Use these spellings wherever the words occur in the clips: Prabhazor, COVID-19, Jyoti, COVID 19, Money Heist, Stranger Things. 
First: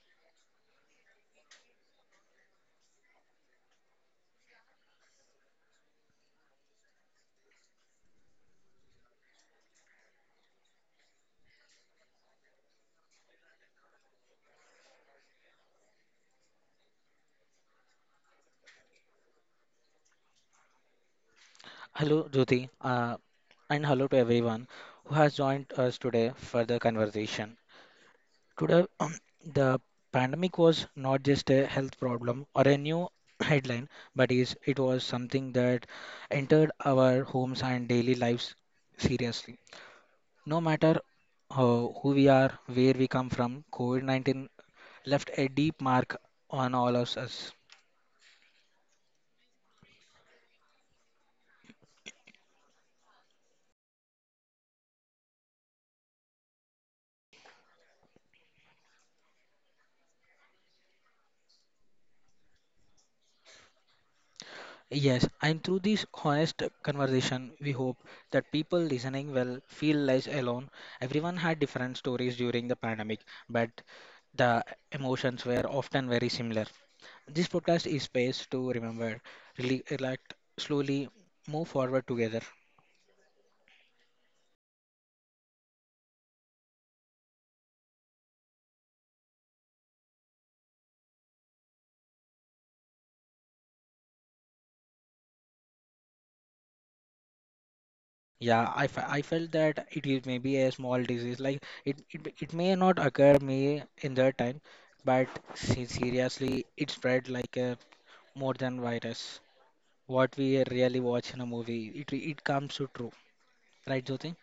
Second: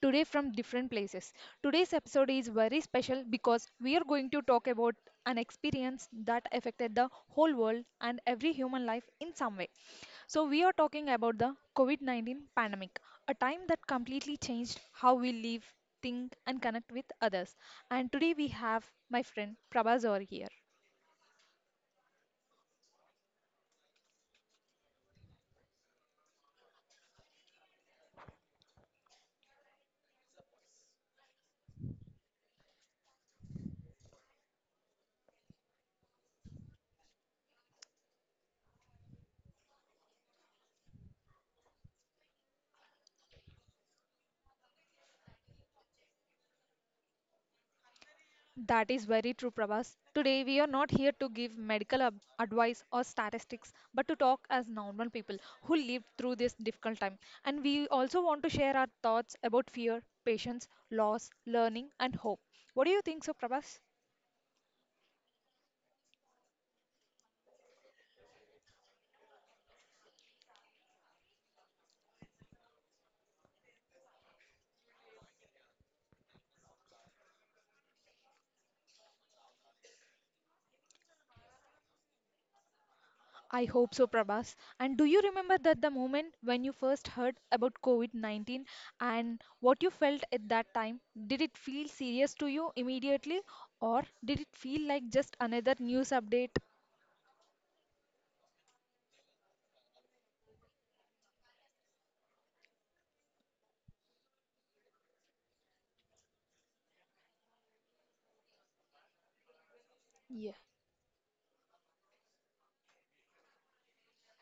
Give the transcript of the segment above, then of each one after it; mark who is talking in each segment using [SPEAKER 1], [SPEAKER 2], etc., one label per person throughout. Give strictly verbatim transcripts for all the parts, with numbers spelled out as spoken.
[SPEAKER 1] today from different places. Today's episode is very special because we are going to talk about an experience that affected the whole world and every human life in some way. So, we are talking about the COVID nineteen pandemic, a time that completely changed how we live, think, and connect with others. And today we have my friend Prabhazor here.
[SPEAKER 2] Hello, Jyoti, uh, and hello to everyone who has joined us today for the conversation. Today, the pandemic was not just a health problem or a new headline, but is it was something that entered our homes and daily lives seriously. No matter uh, who we are, where we come from, COVID nineteen left a deep mark on all of us.
[SPEAKER 1] That is very true, Prabhas. Today, we are not here to give medical ab- advice or statistics, but to talk as normal people who lived through this difficult time. And we also want to share our thoughts about fear, patience, loss, learning, and hope. What do you think so, Prabhas?
[SPEAKER 2] Yes, and through this honest conversation, we hope that people listening will feel less alone. Everyone had different stories during the pandemic, but the emotions were often very similar. This podcast is space to remember, really relax, slowly move forward together.
[SPEAKER 1] I hope so, Prabhas. And do you remember that the moment when you first heard about COVID nineteen and what you felt at that time? Did it feel serious to you immediately, or did it feel like just another news update?
[SPEAKER 2] Yeah, I, fe- I felt that it is maybe a small disease. Like it, it, it may not occur me in that time, but se- seriously, it spread like a more than virus. What
[SPEAKER 1] Yeah.
[SPEAKER 2] we really watch in a movie. It it comes to true, right, Jyoti?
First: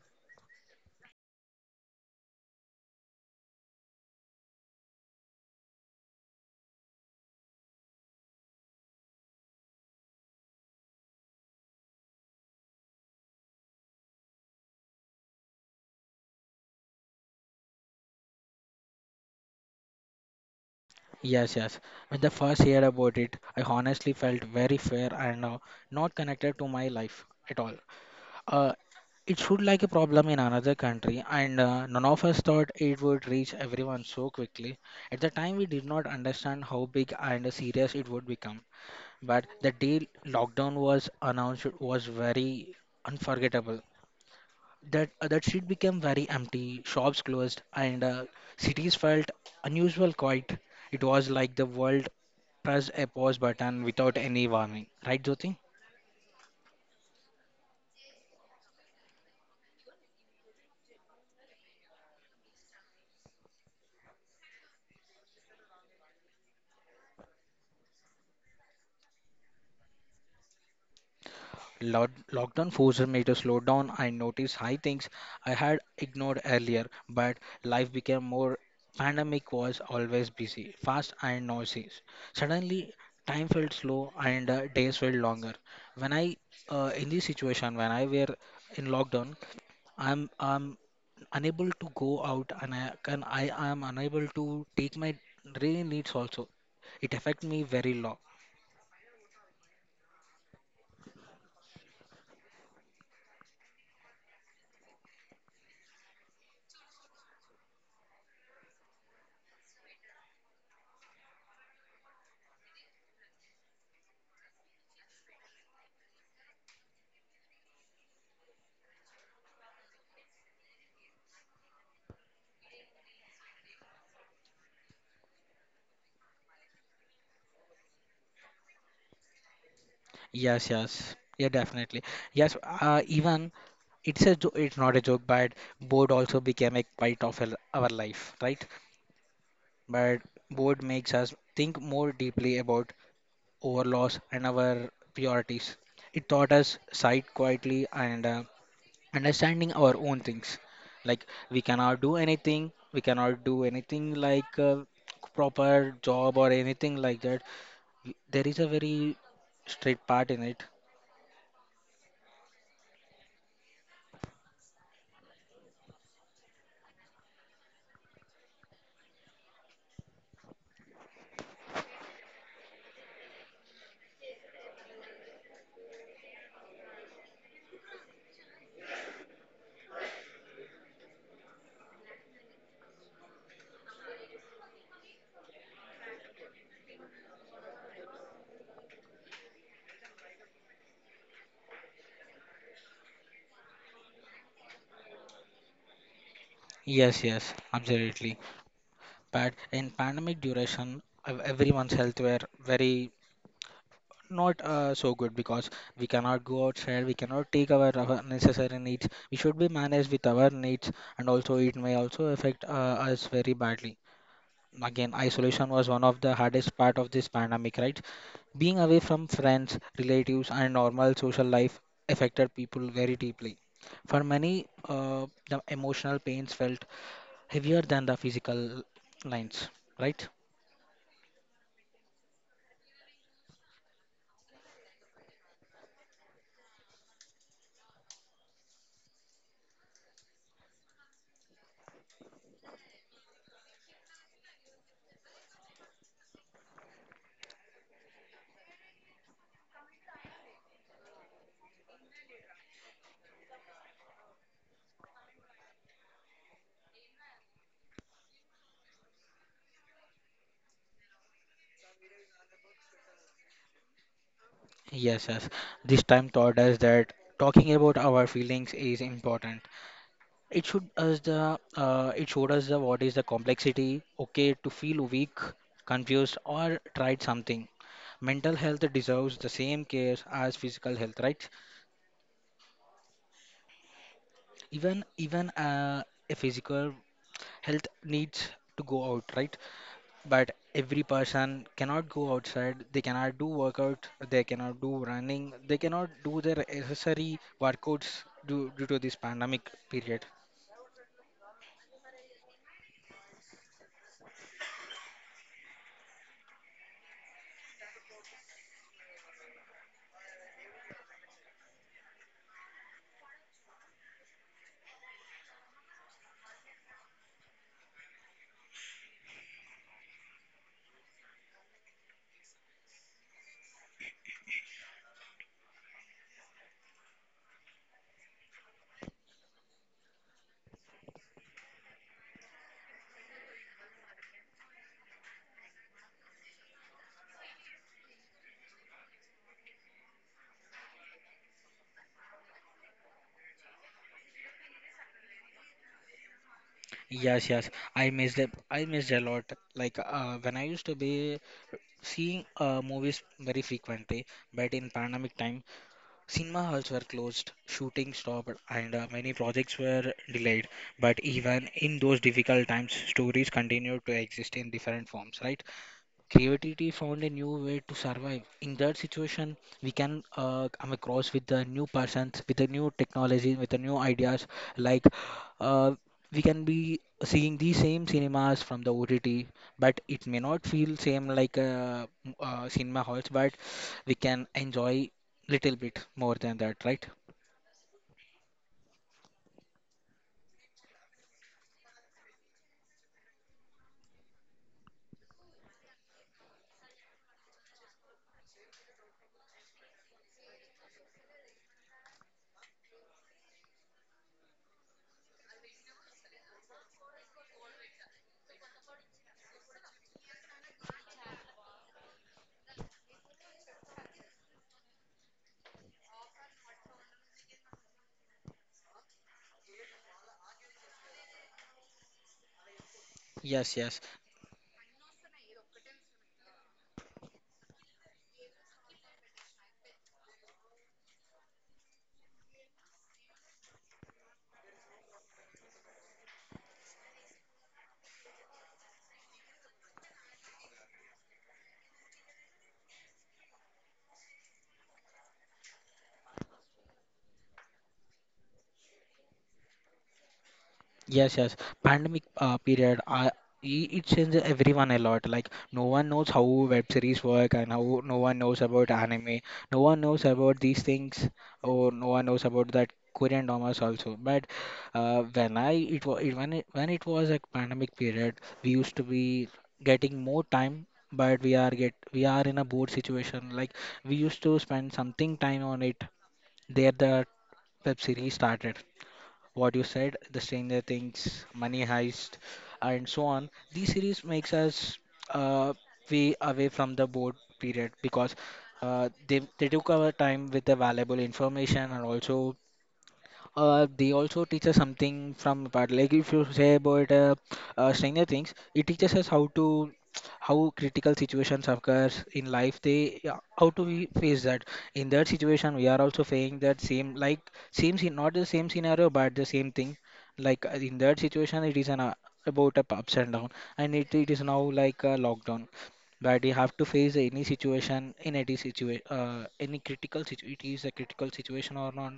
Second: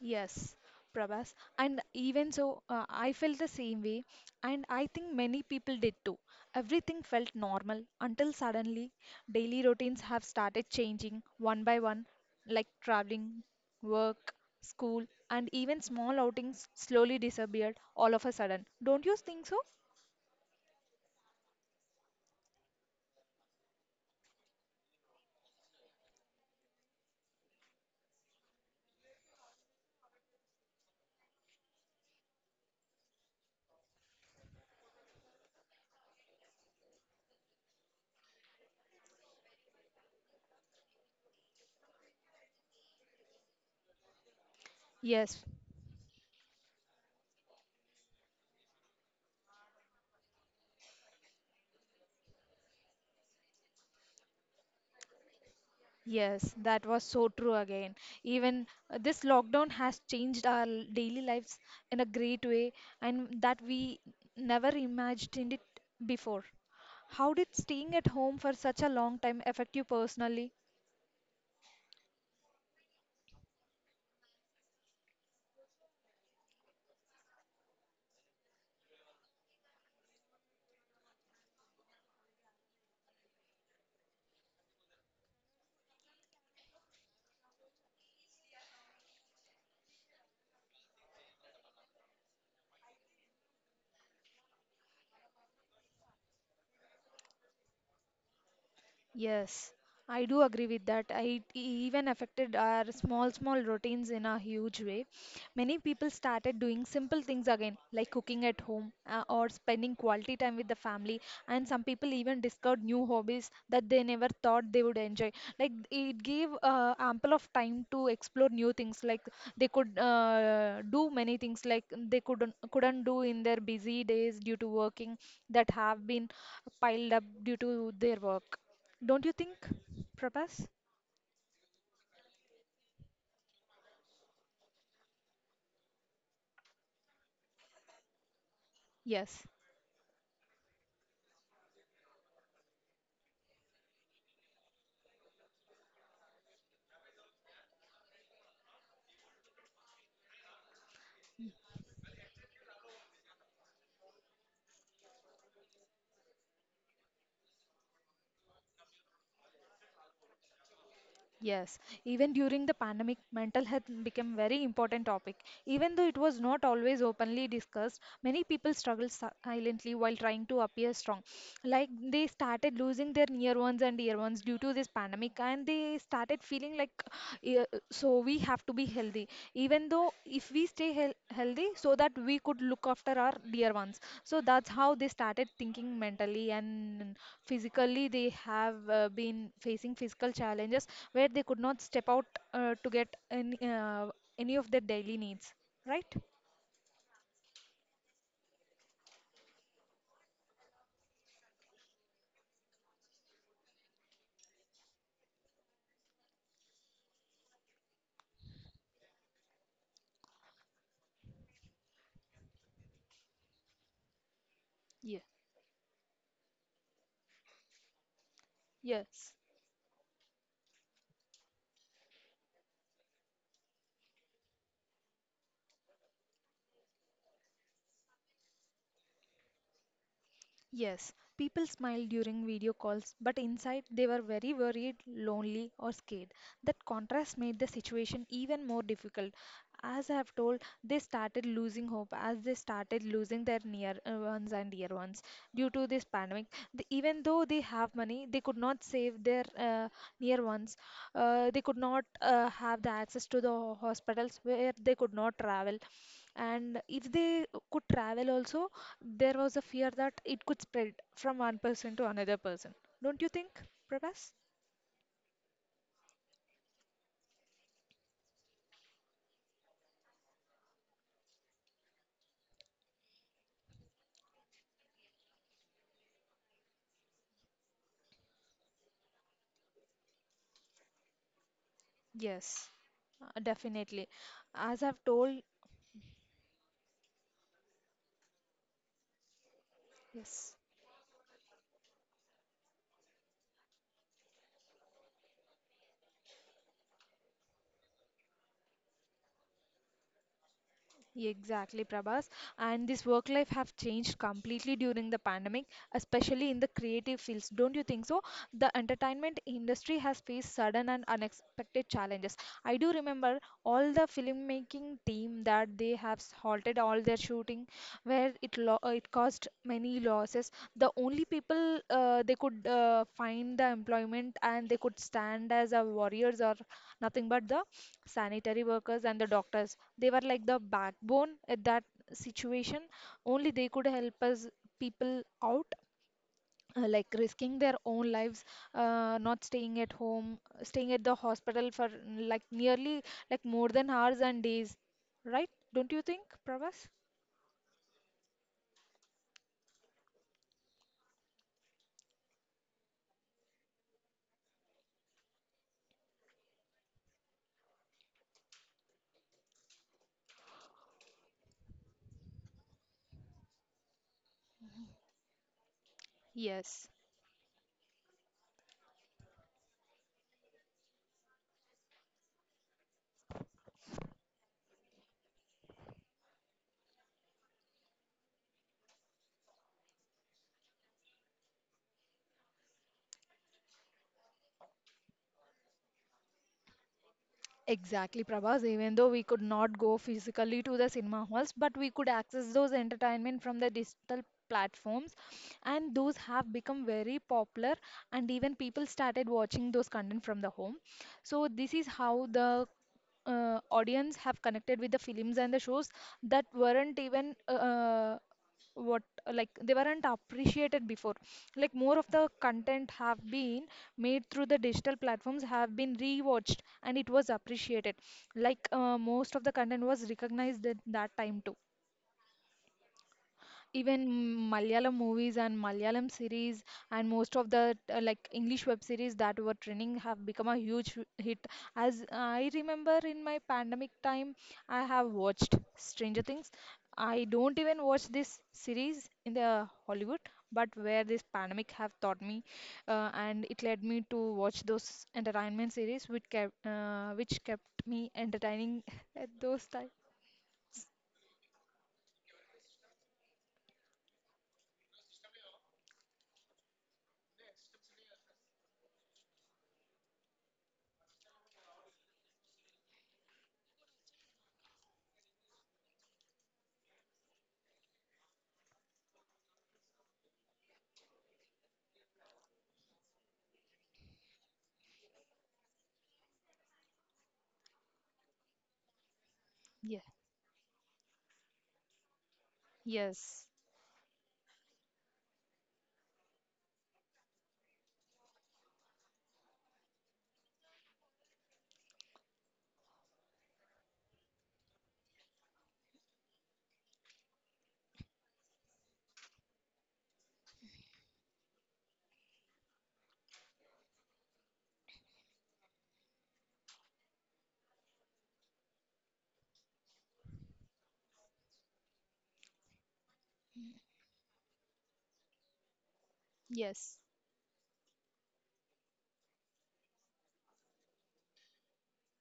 [SPEAKER 1] Yes, Prabhas. And even so, uh, I felt the same way, and I think many people did too. Everything felt normal until suddenly daily routines have started changing one by one, like traveling, work, school, and even small outings slowly disappeared all of a sudden. Don't you think so?
[SPEAKER 2] Yes, yes. When the first heard about it, I honestly felt very fair and uh, not connected to my life at all. Uh, it should like a problem in another country, and uh, none of us thought it would reach everyone so quickly. At the time, we did not understand how big and serious it would become. But the day lockdown was announced was very unforgettable. That uh,
[SPEAKER 1] Yes,
[SPEAKER 2] that street became very empty, shops closed, and uh, cities felt unusual quiet. It was like the world pressed a pause button without any warning. Right, Jyoti?
[SPEAKER 1] yes, that was so true again. Even uh, this lockdown has changed our l- daily lives in a great way, and that we never imagined it before. How did staying at home for such a long time affect you personally?
[SPEAKER 2] Lock lockdown forced me to slow down and notice high things I had ignored earlier, but life became more pandemic was always busy, fast and noisy. Suddenly, time felt slow and uh, days felt longer. When I uh, in this situation, when I were in lockdown, I'm I'm unable to go out and I can I am unable to take my daily needs also. It affect me very low.
[SPEAKER 1] Yes, I do agree with that. I- It even affected our small, small routines in a huge way. Many people started doing simple things again, like cooking at home uh, or spending quality time with the family. And some people even discovered new hobbies that they never thought they would enjoy. Like it gave uh, ample of time to explore new things. Like they could uh, do many things like they couldn't couldn't do in their busy days due to working that have been piled up due to their work. Don't you think, Prabhas?
[SPEAKER 2] Yes, yes. Yeah, definitely. Yes, uh, even it's a jo it's not a joke, but board also became a part of our our life, right?
[SPEAKER 1] Yes,
[SPEAKER 2] But board makes us think more deeply about our loss and our priorities. It taught us sight quietly and uh, understanding our own things like we cannot do anything we cannot do anything like uh, proper job or anything like that. Y- there is a very straight part in it.
[SPEAKER 1] yes. Even during the pandemic, mental health became very important topic. Even though it was not always openly discussed, many people struggled si- silently while trying to appear strong. Like they started losing their near ones and dear ones due to this pandemic, and they started feeling like, "Yeah, so we have to be healthy. Even though if we stay heal- healthy, so that we could look after our dear ones. So that's how they started thinking mentally and physically they have uh, been facing physical challenges where they could not step out uh, to get any, uh, any of their daily needs, right?
[SPEAKER 2] Yes, yes, absolutely. But in pandemic duration, ev- everyone's health were very not uh, so good because we cannot go outside, we cannot take our, our necessary needs, we should be managed with our needs, and also it may also affect uh, us very badly. Again,
[SPEAKER 1] Yeah,
[SPEAKER 2] isolation was one of the hardest part of this pandemic, right? Being away from
[SPEAKER 1] yes.
[SPEAKER 2] friends, relatives and normal social life affected people very deeply. For many, uh, the emotional pains felt heavier than the physical lines, right?
[SPEAKER 1] Yes, people smiled during video calls, but inside they were very worried, lonely, or scared. That contrast made the situation even more difficult. As I have told, they started losing hope as they started losing their near uh, ones and dear ones due to this pandemic. The- even though they have money, they could not save their uh, near ones. Uh, they could not uh, have the access to the ho- hospitals where they could not travel. And if they could travel also, there was a fear that it could spread from one person to another person. Don't you think, Prabhas?
[SPEAKER 2] Yes, yes. This time taught us that talking about our feelings is important. It should us the uh, it showed us the what is the complexity. Okay, to feel weak, confused, or tried something. Mental health deserves the same care as physical health, right?
[SPEAKER 1] Yes, uh, definitely. As I've
[SPEAKER 2] Even
[SPEAKER 1] told,
[SPEAKER 2] even uh, A physical health needs to go out, right?
[SPEAKER 1] yes.
[SPEAKER 2] But every person cannot go outside. They cannot do workout. They cannot do running. They cannot do their necessary workouts due, due to this pandemic period.
[SPEAKER 1] Exactly, Prabhas. And this work life have changed completely during the pandemic, especially in the creative fields. Don't you think so? The entertainment industry has faced sudden and unexpected challenges. I do remember all the filmmaking team that they have halted all their shooting, where it lo uh, it caused many losses. The only people uh, they could uh, find the employment and they could stand as a warriors or nothing but the sanitary workers and the doctors they were like the backbone at that situation only they could help us people out, uh, like risking their own lives, uh, not staying at home, staying at the hospital for mm, like nearly like more than hours and days, right? Don't you think, pravas?
[SPEAKER 2] Yes, yes. I missed it. I missed a lot. Like uh, when I used to be seeing uh, movies very frequently, but in pandemic time, cinema halls were closed, shooting stopped, and uh, many projects were delayed. But even in those difficult times, stories continued to exist in different forms, right?
[SPEAKER 1] Yes.
[SPEAKER 2] Creativity found a new way to survive in that situation. We can uh, come across with the new persons, with the new technology, with the new ideas, like uh, we can be seeing the same cinemas from the ott, but it may not feel same like uh, m- uh, cinema halls, but we can enjoy little bit more than that, right?
[SPEAKER 1] Exactly, Prabhas. Even though we could not go physically to the cinema halls, but we could access those entertainment from the digital platforms, and those have become very popular, and even people started watching those content from the home. So this is how the uh, audience have connected with the films and the shows that weren't even uh, uh, what like they weren't appreciated before. Like more of the content have been made through the digital platforms have been rewatched and it was appreciated. Like uh, most of the content was recognized at that time too,
[SPEAKER 2] Yes,
[SPEAKER 1] even
[SPEAKER 2] yes.
[SPEAKER 1] Malayalam movies and Malayalam series and most of the uh, like English web series that were trending have become a huge hit. As I remember in my pandemic time, I have watched Stranger Things. I don't even watch this series in the Hollywood, but where this pandemic have taught me, uh, and it led me to watch those entertainment series which kept uh, which kept me entertaining at those times.
[SPEAKER 2] Yes, yes. Pandemic uh, period, I, I- It changed everyone a lot. Like no one knows how web series work, and how no one knows about anime. No one knows about these things, or no one knows about that Korean dramas also. But uh, when I it was it, when it, when it was a pandemic period, we used to be getting more time. But we are get we are in a bored situation. Like we used to spend something time on it. There the web series started what you
[SPEAKER 1] Yeah.
[SPEAKER 2] said, the Stranger Things, Money Heist, and so
[SPEAKER 1] Yes.
[SPEAKER 2] on. These series makes us uh, way away from the board period because uh, they they took our time with the valuable information, and also uh, they also teach us something from the part. Like if you say about uh, uh, Stranger Things, it teaches us how to how critical situations occurs in life. They yeah, how to we face that. In that situation, we are also facing that same like same scene, not the same scenario, but the same thing. Like uh, in that situation, it is an uh, about up ups and down, and it, it is now like a lockdown. But you have to
[SPEAKER 1] Yes.
[SPEAKER 2] face any situation, in any situation, uh, any critical situation. It is a critical situation or not,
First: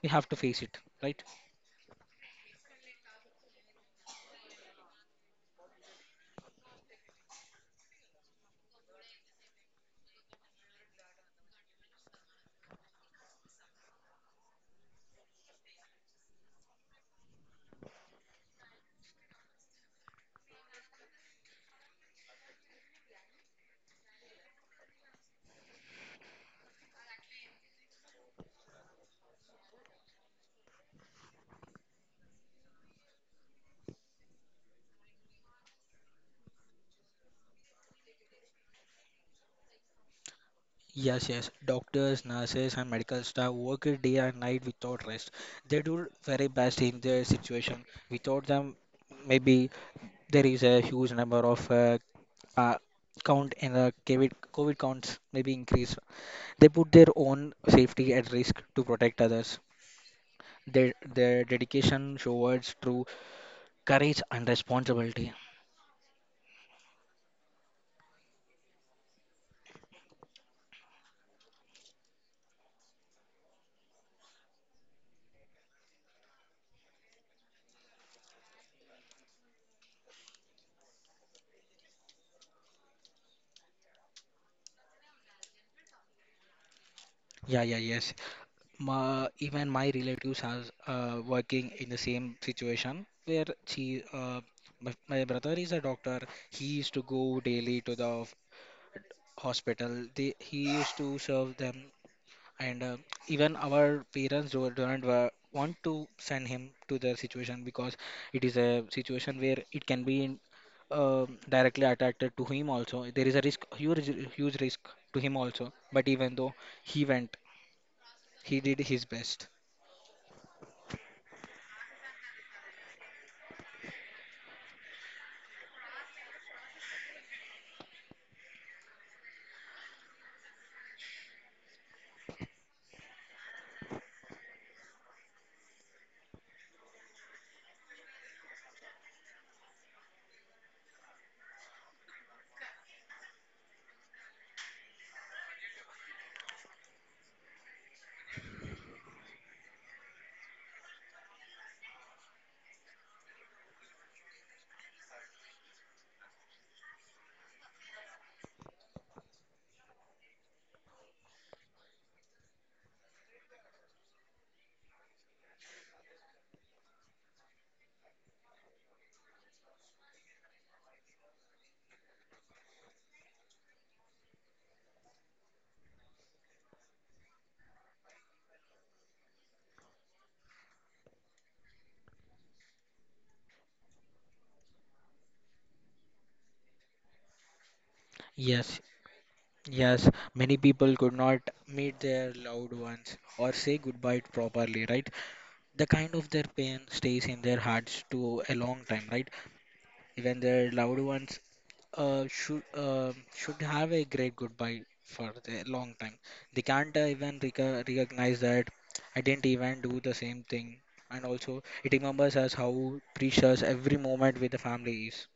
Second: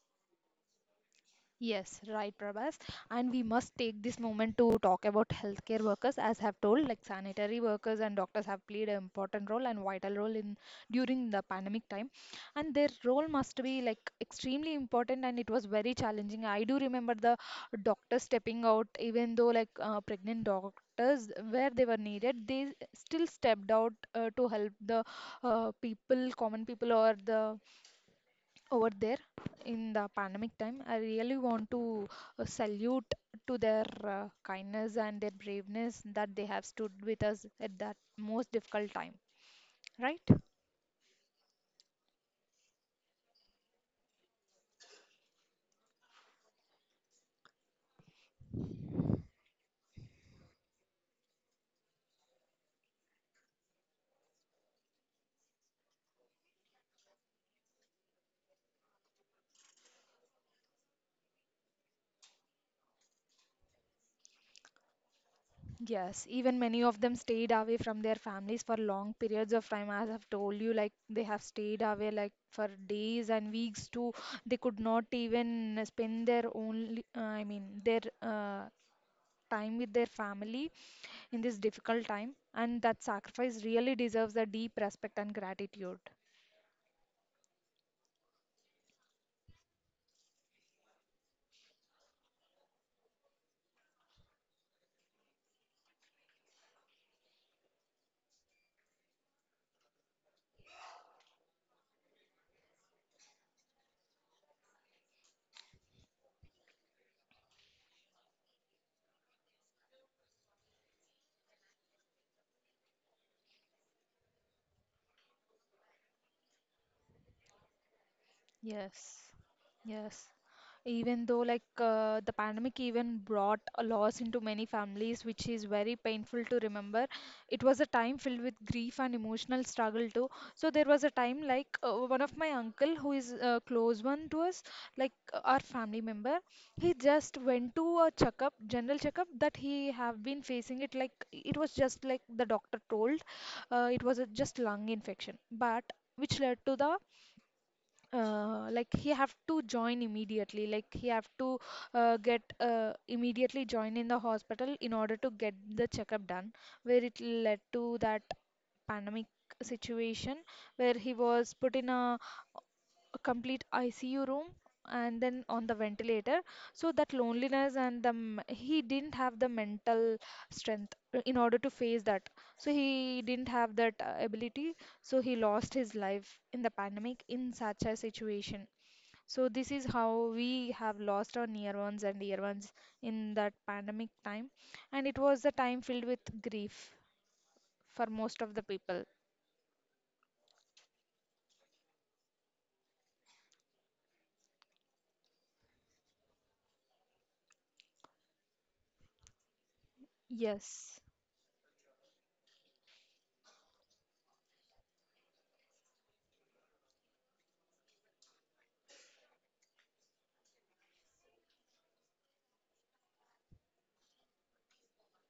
[SPEAKER 2] we have to face it, right?
[SPEAKER 1] Yes, right, Prabhas. And we must take this moment to talk about healthcare workers, as have told, like sanitary workers and doctors have played an important role and vital role in during the pandemic time. And their role must be like extremely important, and it was very challenging. I do remember the doctors stepping out, even though like uh, pregnant doctors, where they were needed, they still stepped out uh, to help the uh, people, common people, or the over there in the pandemic time. I really want to uh, salute to their uh, kindness and their braveness that they have stood with us at that most difficult time. Right?
[SPEAKER 2] Yes, yes. Doctors, nurses, and medical staff work it day and night without rest. They do very best in their situation. Without them, maybe there is a huge number of uh, uh, count in the COVID, COVID counts maybe increase. They put their own safety at risk to protect others. Their their dedication towards true courage and responsibility.
[SPEAKER 1] Yes, even many of them stayed away from their families for long periods of time. As I've told you, like they have stayed away like for days and weeks too. They could not even spend their only, uh, I mean, their uh, time with their family in this difficult time and that sacrifice really deserves a deep respect and gratitude.
[SPEAKER 2] Yeah, yeah, yes. My, even my relatives are uh, working in the same situation where she, uh, my, my brother is a doctor. He used to go daily to the f- hospital. They, he used to serve them, and uh, even our parents do, don't wa- want to send him to the situation because it is a situation where it can be in, um, directly attracted to him also. There is a risk, huge, huge risk to him also. But even though he went, he did his
[SPEAKER 1] Yes,
[SPEAKER 2] best.
[SPEAKER 1] yes. Even though like uh, the pandemic even brought a loss into many families, which is very painful to remember. It was a time filled with grief and emotional struggle too. So there was a time like uh, one of my uncle who is a close one to us, like uh, our family member, he just went to a checkup, general checkup that he have been facing it like it was just like the doctor told, uh, it was a just lung infection, but which led to the uh, like he have to join immediately like he have to uh, get uh, immediately join in the hospital in order to get the checkup done where it led to that pandemic situation where he was put in a, a complete I C U room and then on the ventilator, so that loneliness and the m- he didn't have the mental strength uh, in order to face that, so he didn't have that uh, ability, so he lost his life in the pandemic in such a situation. So this is how we have lost our near ones and dear ones in that pandemic time. And it was the time filled with grief for most of the
[SPEAKER 2] Yes,
[SPEAKER 1] people.
[SPEAKER 2] yes, many people could not meet their loved ones or say goodbye properly, right? The kind of their pain stays in their hearts to a long time, right? Even their loved
[SPEAKER 1] Yes.
[SPEAKER 2] ones uh, should uh, should have a great goodbye for a long time. They can't uh, even reco- recognize that I didn't even do the same thing, and also it remembers us how precious every moment with the family is.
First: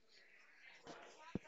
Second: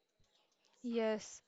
[SPEAKER 1] Yes.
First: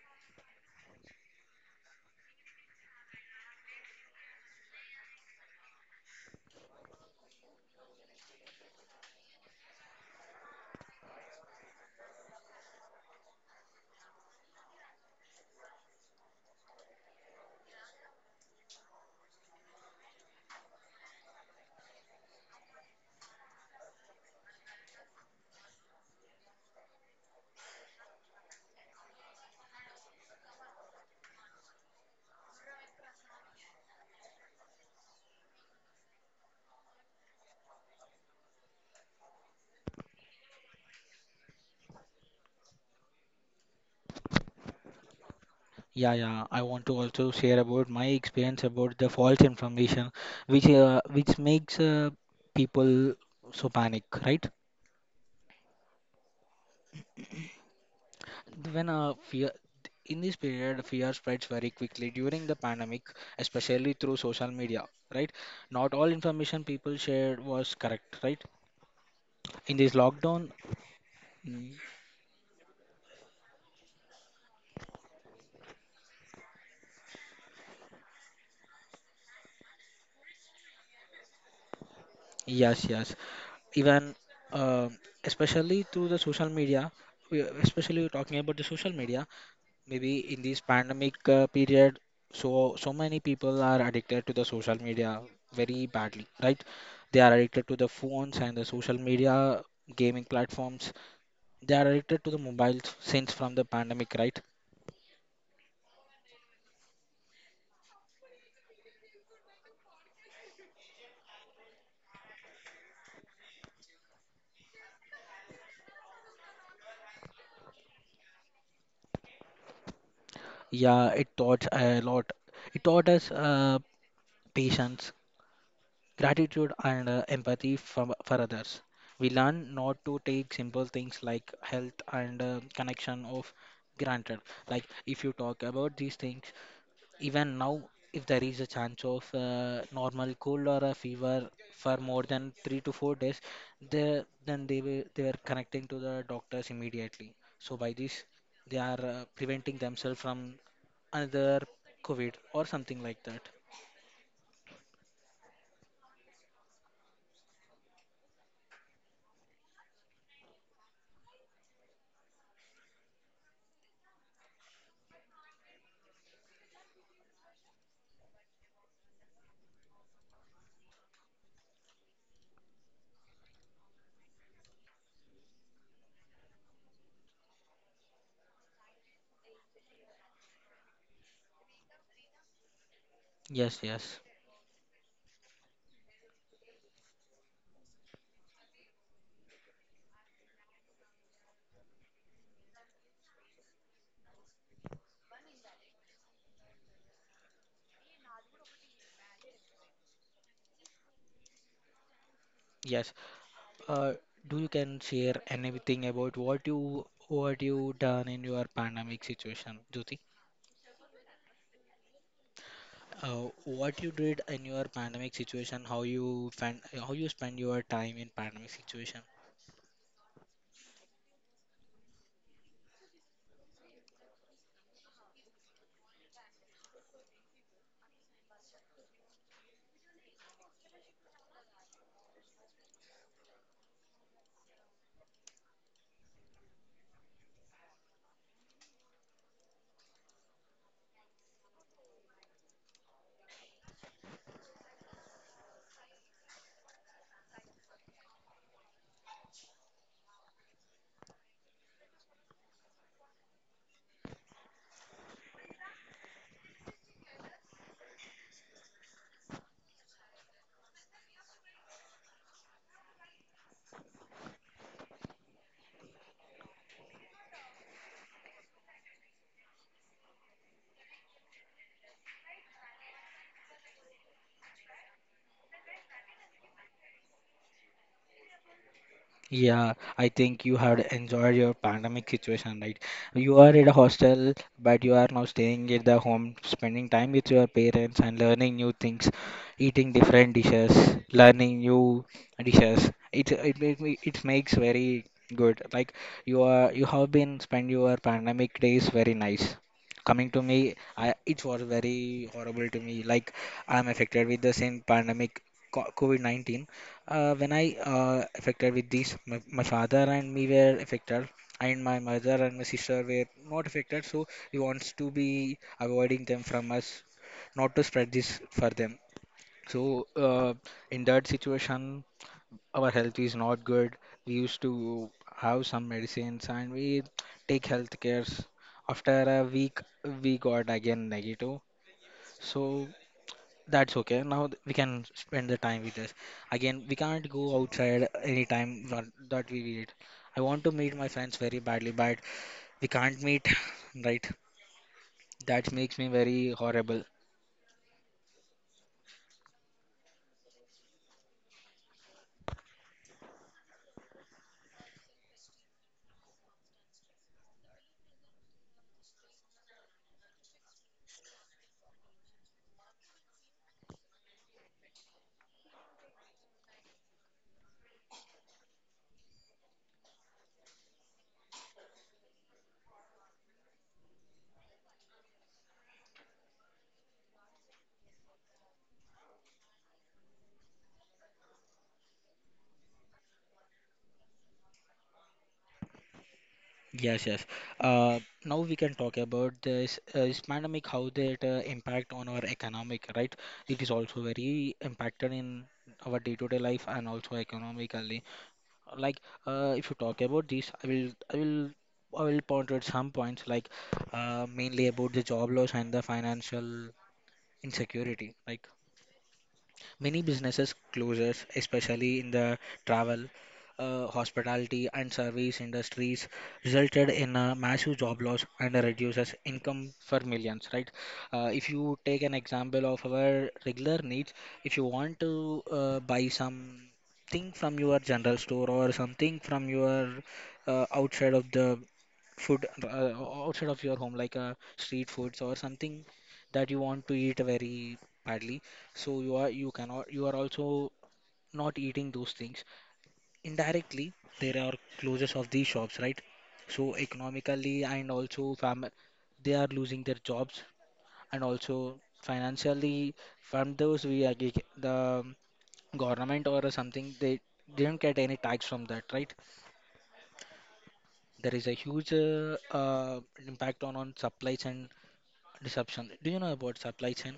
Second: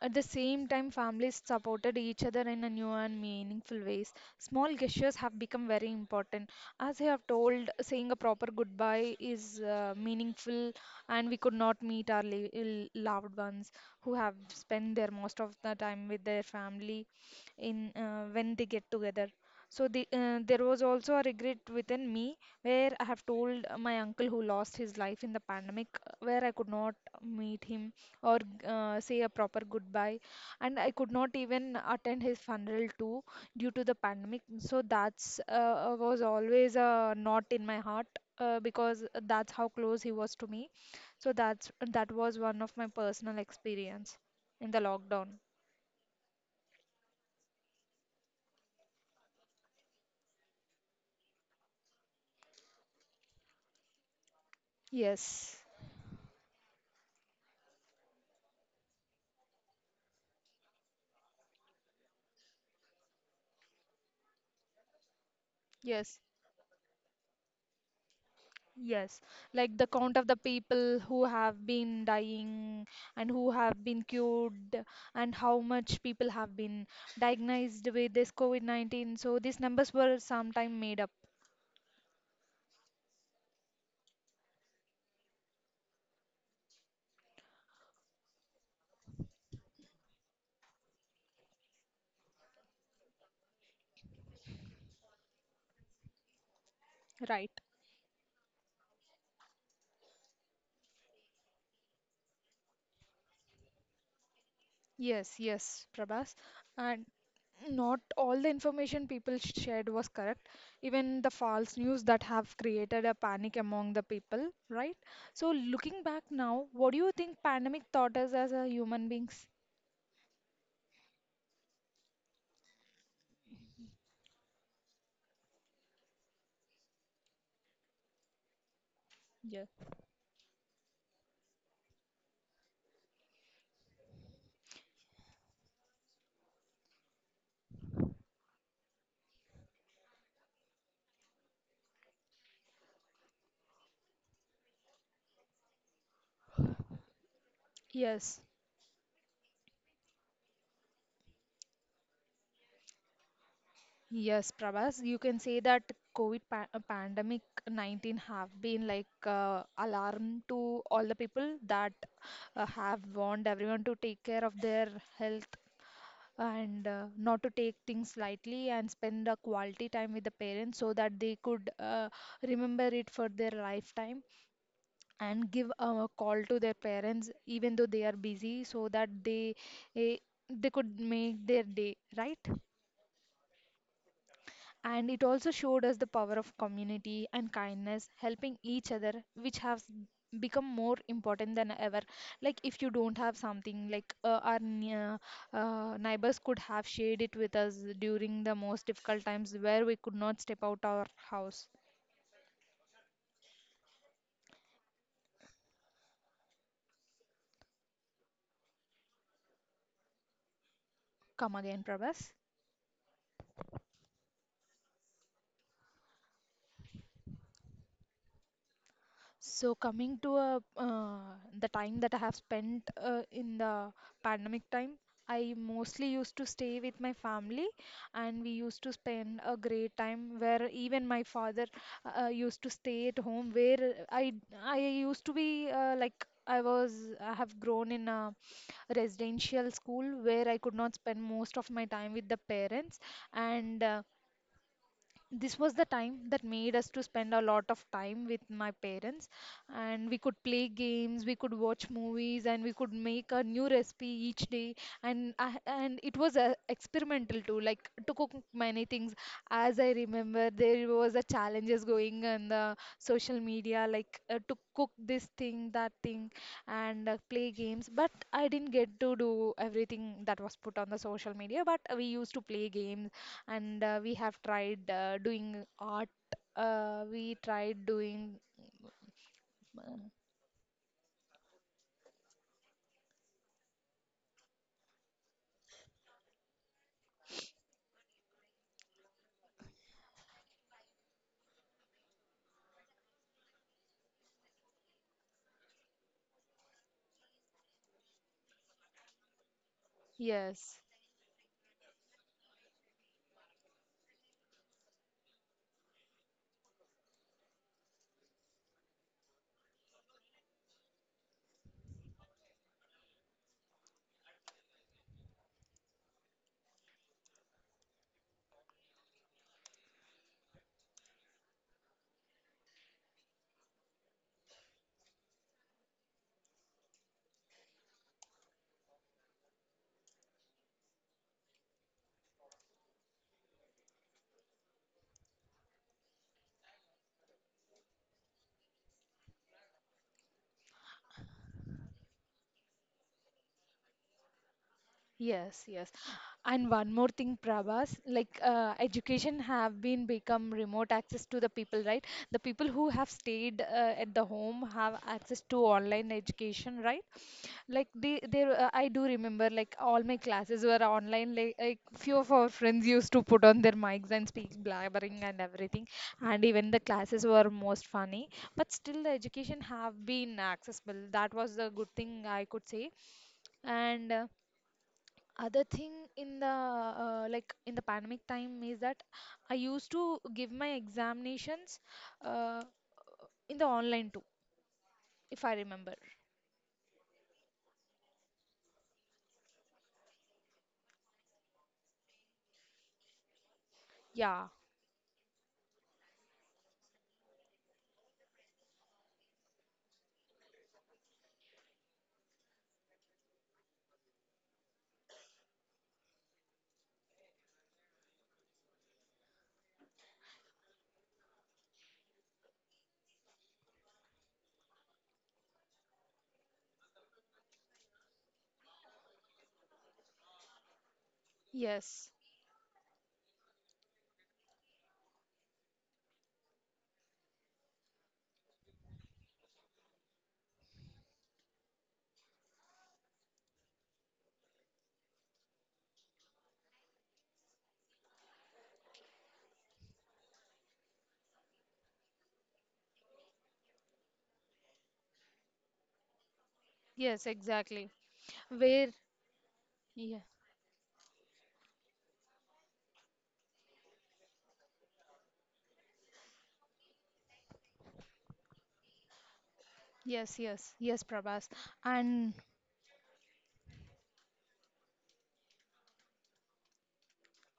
[SPEAKER 1] At the same time, families supported each other in a new and meaningful ways. Small gestures have become very important. As I have told, saying a proper goodbye is uh, meaningful, and we could not meet our li- l- loved ones who have spent their most of the time with their family in uh, when they get together. So the, uh, there was also a regret within me where I have told my uncle who lost his life in the pandemic, where I could not meet him or uh, say a proper goodbye, and I could not even attend his funeral too due to the pandemic. So that's uh, was always a knot in my heart, uh, because that's how close he was to me. So that's that was one of my personal experience in the lockdown.
[SPEAKER 2] Yeah, yeah. I want to also share about my experience about the false information, which uh, which makes uh, people so panic, right?
[SPEAKER 1] Yes,
[SPEAKER 2] When uh, fear In this period, fear spreads very quickly during the pandemic, especially through social media, right? Not all
[SPEAKER 1] yes.
[SPEAKER 2] information people shared was correct, right?
[SPEAKER 1] Yes, like
[SPEAKER 2] In
[SPEAKER 1] the
[SPEAKER 2] this
[SPEAKER 1] count of the
[SPEAKER 2] lockdown,
[SPEAKER 1] people who have
[SPEAKER 2] mm,
[SPEAKER 1] been dying and who have been cured, and how much people have been diagnosed with this COVID nineteen. So these numbers were sometime made up.
[SPEAKER 2] yes, yes. Even uh, especially through the social media, we- especially we're talking about the social media, maybe in this pandemic uh, period, so so many people are addicted to the social media very badly, right? They are
[SPEAKER 1] Right.
[SPEAKER 2] addicted to the phones and the social media, gaming platforms. They are addicted to the mobiles since from the pandemic, right?
[SPEAKER 1] Yes, yes, Prabhas. And not all the information people sh- shared was correct. Even the false news that have created a panic among the people, right? So looking back now, what do you think pandemic taught us as a human beings?
[SPEAKER 2] Yeah, it taught a lot. It taught us uh, patience, gratitude and uh, empathy for, for others. We learn
[SPEAKER 1] Yeah.
[SPEAKER 2] not to take simple things like health and uh, connection of granted. Like if you talk about these things. Even now, if there is a chance of uh, normal cold or a fever for more than three to four days, they, then they will, they are connecting to the doctors immediately. So by this,
[SPEAKER 1] Yes.
[SPEAKER 2] they are uh, preventing themselves from another COVID or something like that.
[SPEAKER 1] Yes, Prabhas, you can say that COVID pa uh, pandemic nineteen have been like uh, alarm to all the people that uh, have warned everyone to take care of their health and, uh, not to take things lightly and spend a quality time with the parents so that they could uh, remember it for their lifetime, and give a call to their parents even though they are busy so that they eh, they could make their day, right?
[SPEAKER 2] Yes, yes,
[SPEAKER 1] And it also showed us the power of community and kindness, helping each other, which has become more important than ever. Like if you don't have something, like uh, our near, uh, neighbors could have shared it with us during the most difficult times where we could not step out our house.
[SPEAKER 2] yes. Uh, do you can share anything about what you what you done in your pandemic situation, Jyoti?
[SPEAKER 1] Come again, Prabhas.
[SPEAKER 2] Uh, what you did in your pandemic situation, how you fan, how you spend your time in pandemic situation?
[SPEAKER 1] So coming to a uh, the time that I have spent uh, in the pandemic time, I mostly used to stay with my family, and we used to spend a great time where even my father uh, used to stay at home. Where I I used to be uh, like I was I have grown in a residential school where I could not spend most of my time with the parents, and uh, this was the time that made us to spend a lot of time with my parents, and we could play games, we could watch movies, and we could make a new recipe each day. And I and it was uh, experimental too, like to cook many things. As I remember, there was a challenges going on the social media, like uh, to cook this thing, that thing, and uh, play games. But I didn't get to do everything that was put on the social media, but we used to play games and uh, we have tried uh, doing art. Uh, we tried doing
[SPEAKER 2] Yeah,
[SPEAKER 1] uh,
[SPEAKER 2] I think you had enjoyed your pandemic situation, right? You are at a hostel, but you are now staying at the home, spending time with your parents and learning new things, eating different dishes, learning new dishes. It it make me- it makes very good. Like you are you have been spend your pandemic days very nice. Coming to
[SPEAKER 1] yes.
[SPEAKER 2] me, I it was very horrible to me. Like I'm affected with the same pandemic, co- COVID nineteen. Uh, when I uh, affected with this, my, my father and me were affected, and my mother and my sister were not affected. So we wants to be avoiding them from us, not to spread this for them. So, uh, in that situation, our health is not good. We used to have some medicines and we take health cares. After a week, we got again negative. So, that's okay. Now th- we can spend the time with this. Again, we can't go outside anytime that that we need. I want to meet my friends very badly, but we can't meet, right?
[SPEAKER 1] Yes, yes.
[SPEAKER 2] That makes me
[SPEAKER 1] And
[SPEAKER 2] very
[SPEAKER 1] one more
[SPEAKER 2] horrible.
[SPEAKER 1] thing, Prabhas, like uh, education have been become remote access to the people, right? The people who have stayed uh, at the home have access to online education, right? Like they, they, uh, I do remember like all my classes were online. Like, like few of our friends used to put on their mics and speak blabbering and everything, and even the classes were most funny. But still, the education have been accessible. That was the good thing I could say. And. Uh, other thing in the uh, like in the pandemic time is that I used to give my examinations uh, in the online too, if I remember.
[SPEAKER 2] Yes, yes. Uh, Now we can talk about this, uh, this pandemic, how that uh, impact on our economic, right? It is also
[SPEAKER 1] Yeah.
[SPEAKER 2] very impacted in our day-to-day life and also economically. Like uh, if you talk about this, i will i will i will point out some points like uh, mainly about the job loss and the financial insecurity, like many businesses closes, especially in the travel, uh, hospitality, and service industries, resulted in a massive job loss and reduces income for millions. Right? Uh, if
[SPEAKER 1] Yes.
[SPEAKER 2] you take an example of our regular needs, if you want to uh, buy some thing from your general store or something from your uh, outside of the food, uh, outside of your home, like uh, street foods or something that you want to eat very badly, so you are you cannot you are also not eating those things indirectly. There are closures of these shops, right? So
[SPEAKER 1] Yes, exactly.
[SPEAKER 2] economically, and also
[SPEAKER 1] Where,
[SPEAKER 2] fam they are
[SPEAKER 1] yeah,
[SPEAKER 2] losing their jobs, and also financially, from those we are get- the government or something, they didn't get any tax from that, right?
[SPEAKER 1] yes, yes, yes, Prabhas.
[SPEAKER 2] There is a huge
[SPEAKER 1] And,
[SPEAKER 2] uh, uh, impact on on supply chain disruption. Do you know about supply chain?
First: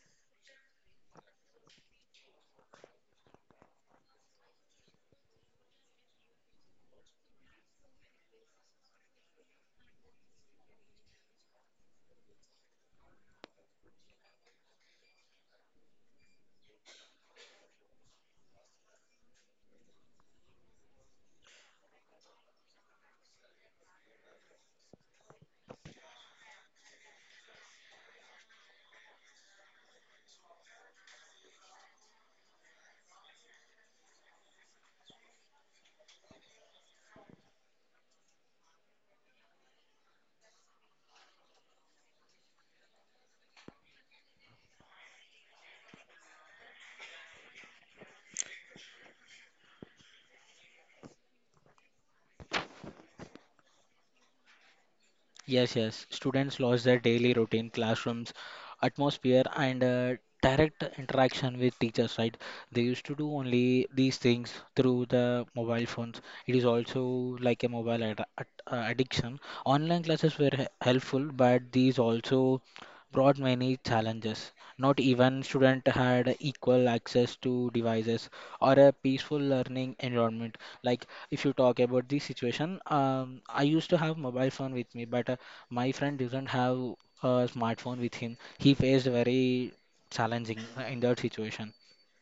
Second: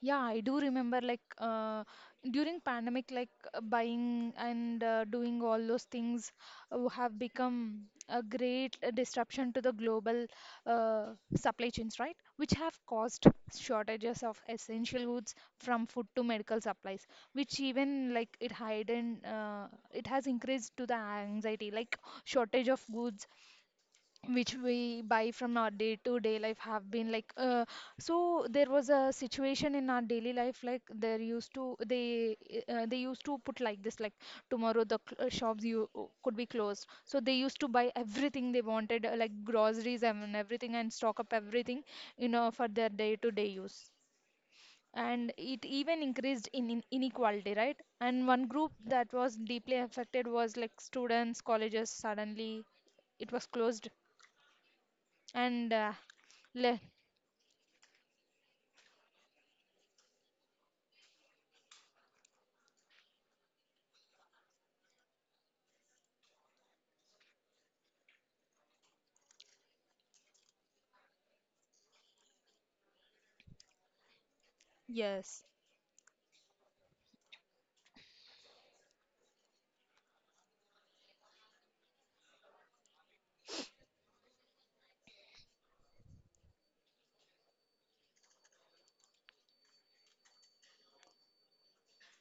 [SPEAKER 1] yeah, I do remember like uh, during pandemic, like uh, buying and uh, doing all those things uh, have become a great uh, disruption to the global uh, supply chains, right? Which have caused shortages of essential goods from food to medical supplies, which even like it heightened, uh, it has increased to the anxiety, like shortage of goods which we buy from our day to day life have been like, uh, so there was a situation in our daily life like there used to they uh, they used to put like this, like tomorrow the cl- uh, shops you uh, could be closed, so they used to buy everything they wanted, uh, like groceries and everything, and stock up everything, you know, for their day to day use. And it even increased in, in inequality, right? And one group that was deeply affected was like students. Colleges suddenly it was closed, and
[SPEAKER 2] Yes,
[SPEAKER 1] uh,
[SPEAKER 2] yes. Students
[SPEAKER 1] le
[SPEAKER 2] lost their daily routine, classrooms, atmosphere, and uh, direct interaction with teachers, right? They used to do only these things through the mobile phones. It is also like a mobile ad ad- uh, addiction. Online classes were he- helpful, but these also brought many challenges. Not even
[SPEAKER 1] yes,
[SPEAKER 2] student had equal access to devices or a peaceful learning environment. Like if you talk about this situation, um, I used to have mobile phone with me, but uh, my friend didn't have a smartphone with him. He faced very challenging uh, in that situation.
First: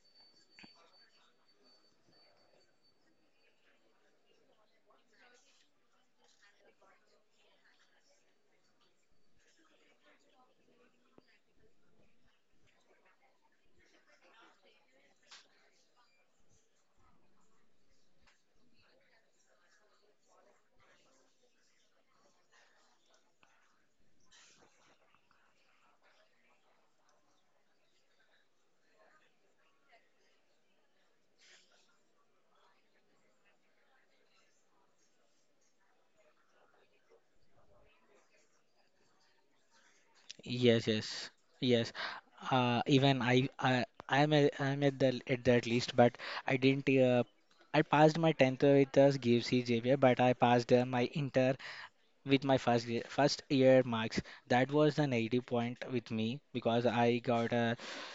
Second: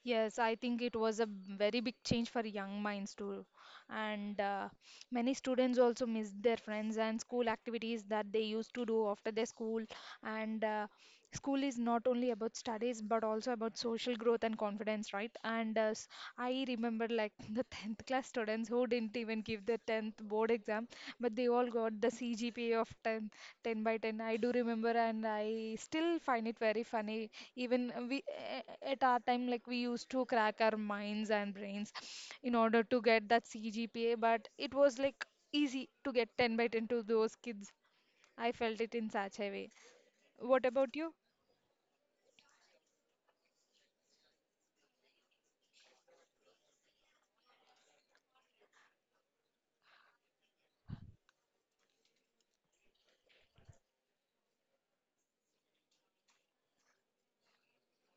[SPEAKER 1] yes, I think it was a b- very big change for young minds too. And uh, many students also miss their friends and school activities that they used to do after their school. And uh, school is not only about studies but also about social growth and confidence, right? And uh, s- I remember like the tenth class students who didn't even give the tenth board exam, but they all got the C G P A of 10, 10 by ten. I do remember, and I still find it very funny. Even uh, we a- a- at our time, like we used to crack our minds and brains in order to get that CGPA, but it was like easy to get ten by ten to those kids. I felt it in such a way. What
[SPEAKER 2] Yes,
[SPEAKER 1] about you?
[SPEAKER 2] yes, yes. Uh, even I, I, I'm a, I'm at the at that list, but I didn't. Uh, I passed my tenth with us G F C, but I passed uh, my inter with my first gre- first year marks. That was an eighty point with me, because I got a,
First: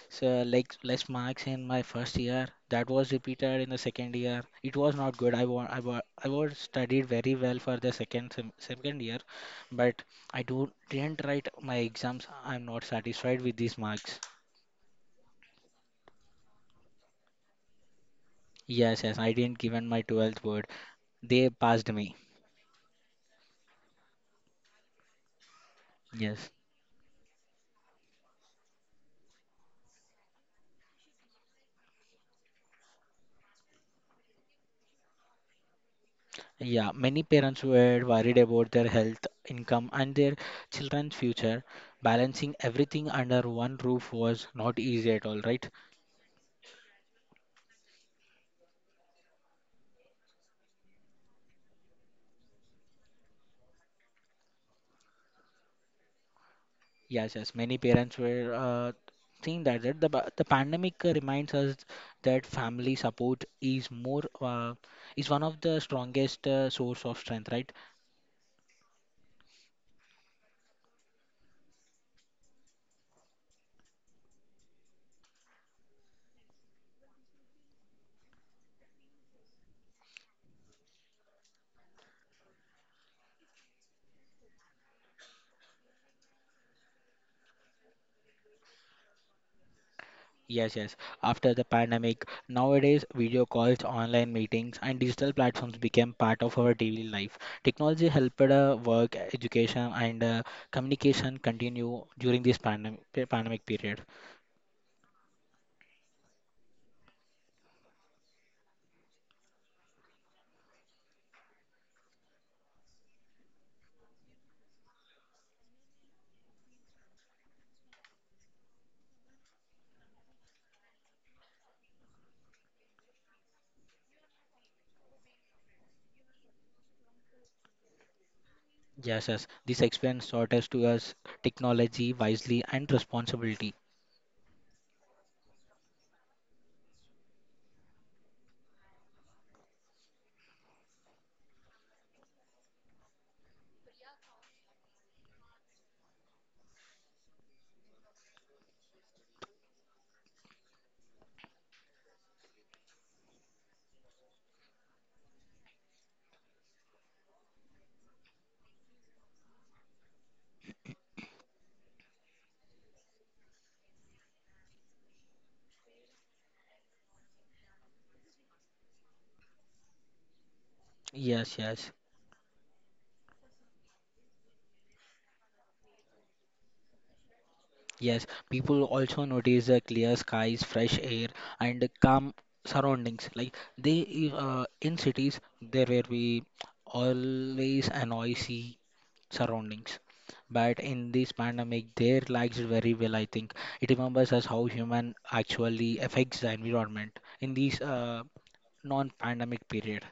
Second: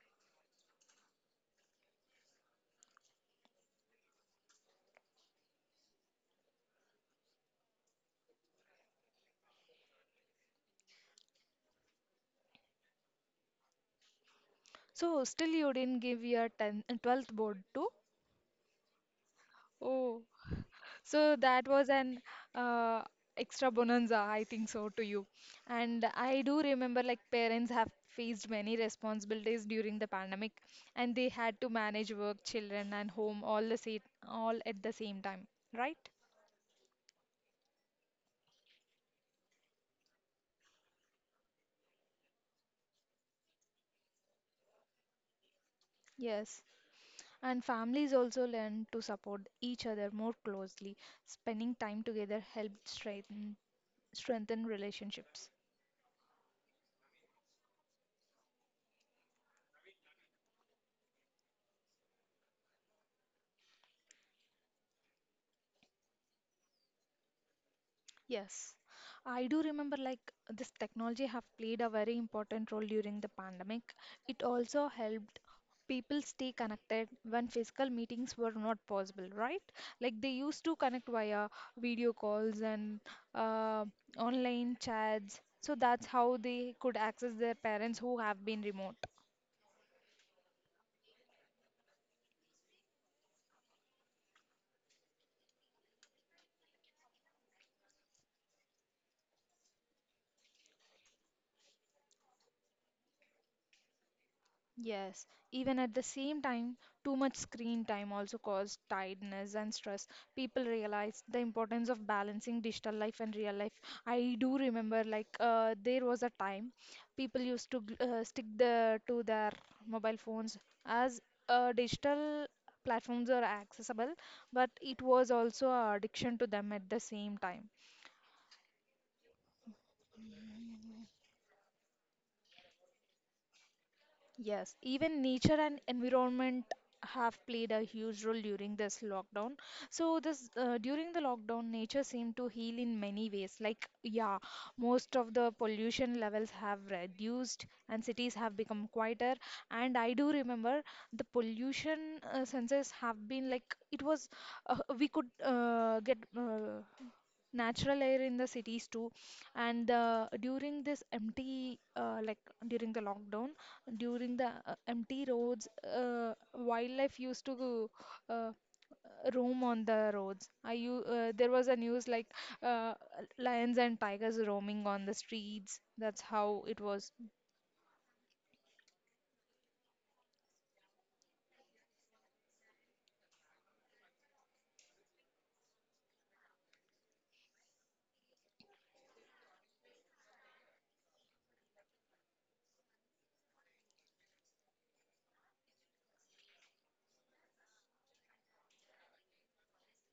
[SPEAKER 2] so, like, less marks in my first year that was repeated in the second year. It was not good. i wa- i wa- I was studied very well for the second sem- second year, but I do didn't write my exams. I'm not satisfied with these marks.
[SPEAKER 1] So still you didn't give your ten, twelfth board to.
[SPEAKER 2] Yes, yes, I didn't given my
[SPEAKER 1] Oh,
[SPEAKER 2] twelfth word.
[SPEAKER 1] so
[SPEAKER 2] They
[SPEAKER 1] that was
[SPEAKER 2] passed me.
[SPEAKER 1] an, uh, extra bonanza, I think so, to you. And I
[SPEAKER 2] Yes.
[SPEAKER 1] do remember like parents have faced many responsibilities during the pandemic, and they had to manage work, children, and home all the same, all at the same time, right?
[SPEAKER 2] Yeah, many parents were worried about their health, income, and their children's future. Balancing everything under one roof was not easy at all, right?
[SPEAKER 1] Yes, and families also learn to support each other more closely. Spending time together helped strengthen strengthen relationships.
[SPEAKER 2] Yes, yes. Many parents were uh, think that, that the ba- the pandemic uh, reminds us that family support is more uh, is one of the strongest uh, source of strength, right?
[SPEAKER 1] Yes, I do remember like this technology have played a very important role during the pandemic. It also helped people stay connected when physical meetings were not possible, right? Like they used to connect via video calls and uh, online chats. So that's how they could access their parents who have been remote.
[SPEAKER 2] Yes, yes. After the pandemic, nowadays video calls, online meetings, and digital platforms became part of our daily life. Technology helped uh, work, education, and uh, communication continue during this pandem pandemic period.
[SPEAKER 1] Yes, even at the same time, too much screen time also caused tiredness and stress. People realize the importance of balancing digital life and real life. I do remember, like, uh, there was a time people used to gl- uh, stick the, to their mobile phones as, uh, digital platforms are accessible, but it was also an addiction to them at the same time.
[SPEAKER 2] Yes, yes. This experience taught us to us technology wisely and responsibility.
[SPEAKER 1] Yes, even nature and environment have played a huge role during this lockdown. So this uh, during the lockdown, nature seemed to heal in many ways. Like, yeah, most of the pollution levels have reduced and cities have become quieter. And I do remember the pollution uh, sensors have been like it was, uh, we could uh, get uh, natural air in the cities too. And uh, during this empty uh, like during the lockdown, during the uh, empty roads, uh, wildlife used to uh, roam on the roads. I you uh, There
[SPEAKER 2] Yes,
[SPEAKER 1] was a
[SPEAKER 2] yes.
[SPEAKER 1] news like uh, lions and tigers roaming on the streets. That's how it was.
[SPEAKER 2] Yes, people also notice the clear skies, fresh air, and calm surroundings. Like they uh, in cities, there will be always a noisy surroundings. But in this pandemic, they relaxed very well. I think it remembers us how human actually affects the environment in this uh, non-pandemic period.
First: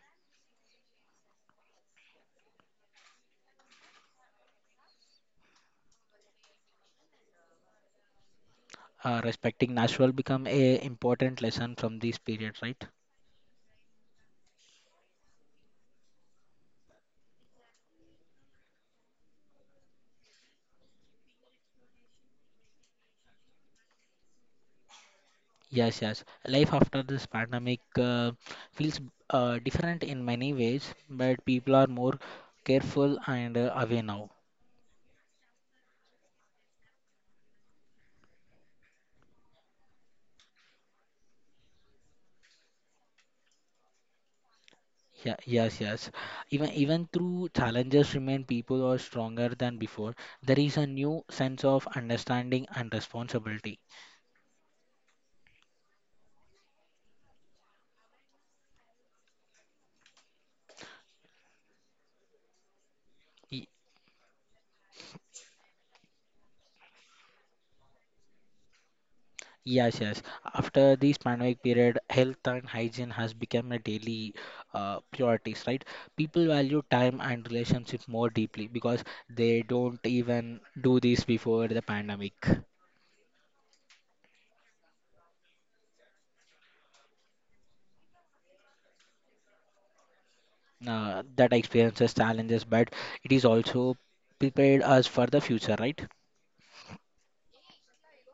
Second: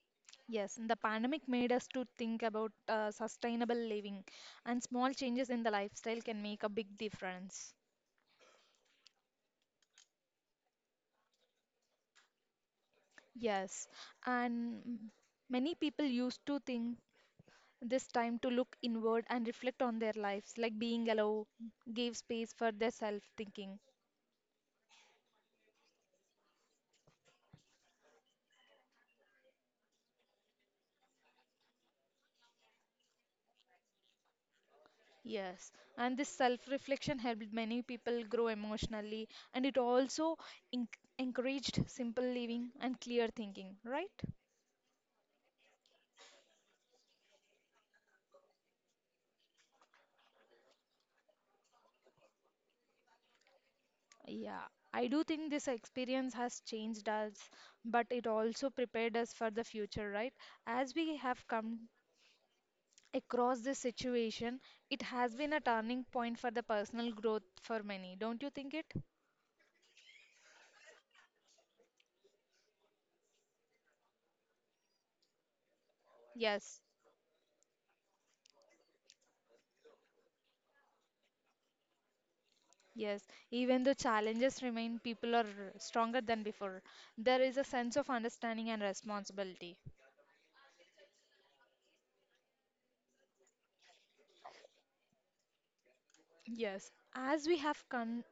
[SPEAKER 1] Yes, and the pandemic made us to think about uh, sustainable living, and small changes in the lifestyle can make a big difference.
[SPEAKER 2] Uh, respecting natural become a important lesson from this period, right?
[SPEAKER 1] Yes, and many people used to think this time to look inward and reflect on their lives, like being allowed, gave space for their self thinking.
[SPEAKER 2] Yes, yes. Life after this pandemic uh, feels uh, different in many ways, but people are more careful and uh, aware now.
[SPEAKER 1] Yes, and this self reflection helped many people grow emotionally, and it also en- encouraged simple living and clear thinking, right?
[SPEAKER 2] Yeah, yes, yes. Even even through challenges remain, people are stronger than before. There is a new sense of understanding and responsibility.
[SPEAKER 1] Yeah, I do think this experience has changed us, but it also prepared us for the future, right? As we have come across this situation, it has been a turning point for the personal growth for many. Don't you think it?
[SPEAKER 2] Yes, yes. After this pandemic period, health and hygiene has become a daily uh, priorities, right? People value
[SPEAKER 1] Yes,
[SPEAKER 2] time and relationship more deeply, because they don't even do this before the pandemic.
[SPEAKER 1] yes. Even though challenges remain, people are stronger than before. There is a sense of understanding and responsibility.
[SPEAKER 2] Uh, that experiences challenges, but it is also prepared us for the future, right?
[SPEAKER 1] Yes, as we have come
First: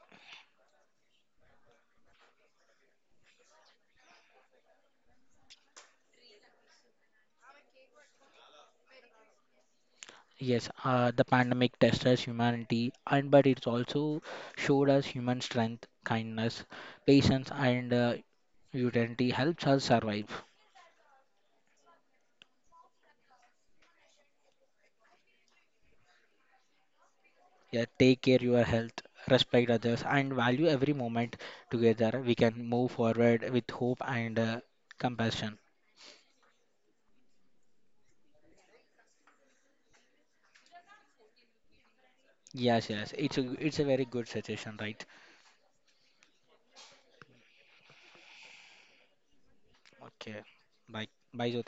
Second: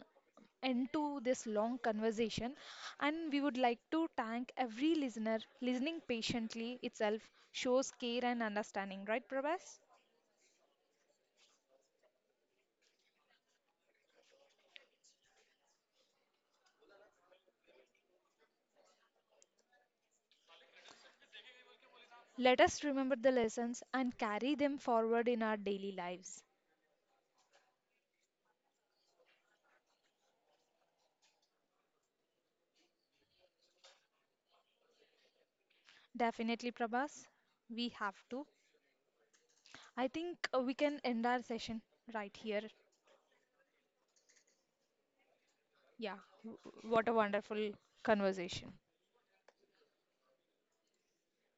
[SPEAKER 1] into this long conversation, and we would like to thank every listener. Listening patiently itself shows care and understanding, right, Prabhas?
[SPEAKER 2] Yes, uh, the pandemic tested us humanity, and but it's also showed us human strength, kindness, patience, and uh, utility helps us survive.
[SPEAKER 1] Let us remember the lessons and carry them forward in our daily lives.
[SPEAKER 2] Yeah, take care your health, respect others, and value every moment. Together we can move forward with hope and uh, compassion.
[SPEAKER 1] Definitely, Prabhas, we have to. I think uh, we can end our session right here.
[SPEAKER 2] Yes, yes, it's a it's a very good suggestion, right?
[SPEAKER 1] Yeah, w- w- what a wonderful conversation.
[SPEAKER 2] Okay. Bye. Bye, Jyoti.